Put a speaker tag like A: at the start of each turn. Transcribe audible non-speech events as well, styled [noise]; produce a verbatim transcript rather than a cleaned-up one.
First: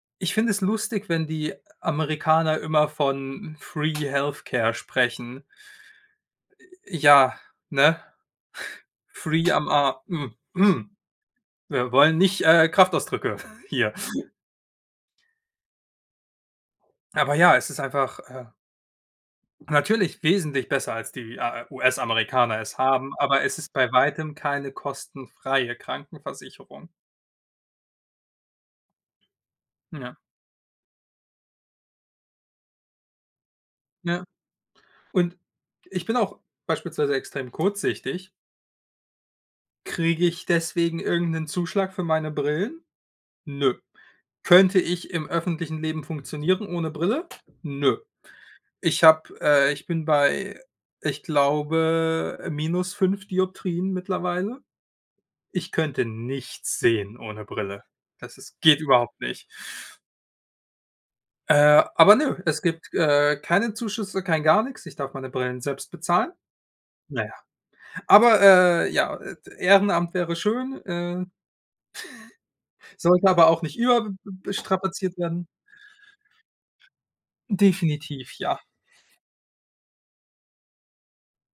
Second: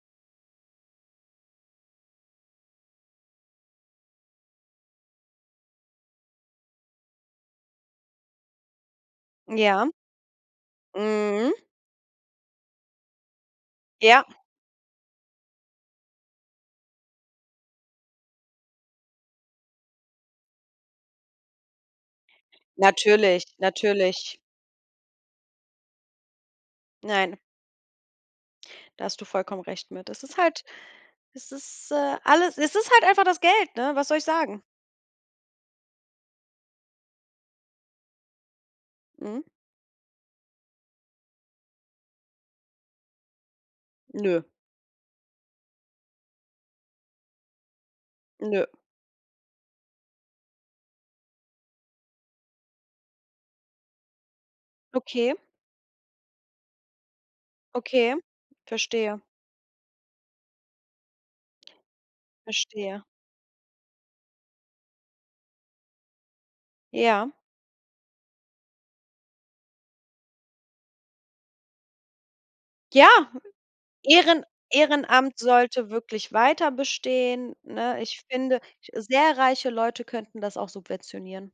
A: Ich finde es lustig, wenn die Amerikaner immer von Free Health Care sprechen. Äh, äh, ja, ne? [chuckles] Free am
B: Ja.
A: a m m
B: Mhm.
A: wir wollen nicht, äh, Kraftausdrücke [chuckles] hier.
B: Ja.
A: Aber ja, es ist einfach, äh natürlich wesentlich besser, als die, äh, US-Amerikaner es haben, aber
B: Natürlich,
A: es ist bei Weitem
B: natürlich.
A: keine kostenfreie Krankenversicherung.
B: Nein. Da hast du vollkommen recht mit.
A: Ja.
B: Es ist halt es ist, äh, alles es ist halt einfach das Geld, ne? Was soll
A: Ja.
B: ich sagen?
A: Und ich bin auch beispielsweise extrem kurzsichtig.
B: Mhm.
A: Kriege ich deswegen irgend 'nen Zuschlag für meine Brillen? Nö.
B: Nö.
A: Könnte ich im öffentlichen Leben funktionieren ohne Brille? Nö.
B: Nö.
A: Ich habe äh, ich bin bei, ich glaube, minus fünf Dioptrien mittlerweile.
B: Okay.
A: Ich könnte nichts sehen ohne Brille.
B: Okay.
A: Das ist geht überhaupt
B: Verstehe.
A: nicht. Äh, aber nö, es gibt,
B: Verstehe.
A: äh, keine Zuschüsse, kein gar nix. Ich darf meine Brillen selbst bezahlen. Na
B: Ja.
A: ja. Aber, äh, ja, et Ehrenamt wäre schön, äh, [snorts]
B: Ja,
A: sollte aber auch nicht über b b
B: Ehren
A: be strapaziert
B: Ehrenamt
A: werden.
B: sollte wirklich weiterbestehen, ne? Ich
A: Definitiv,
B: finde,
A: ja.
B: ich sehr reiche Leute könnten das auch subventionieren.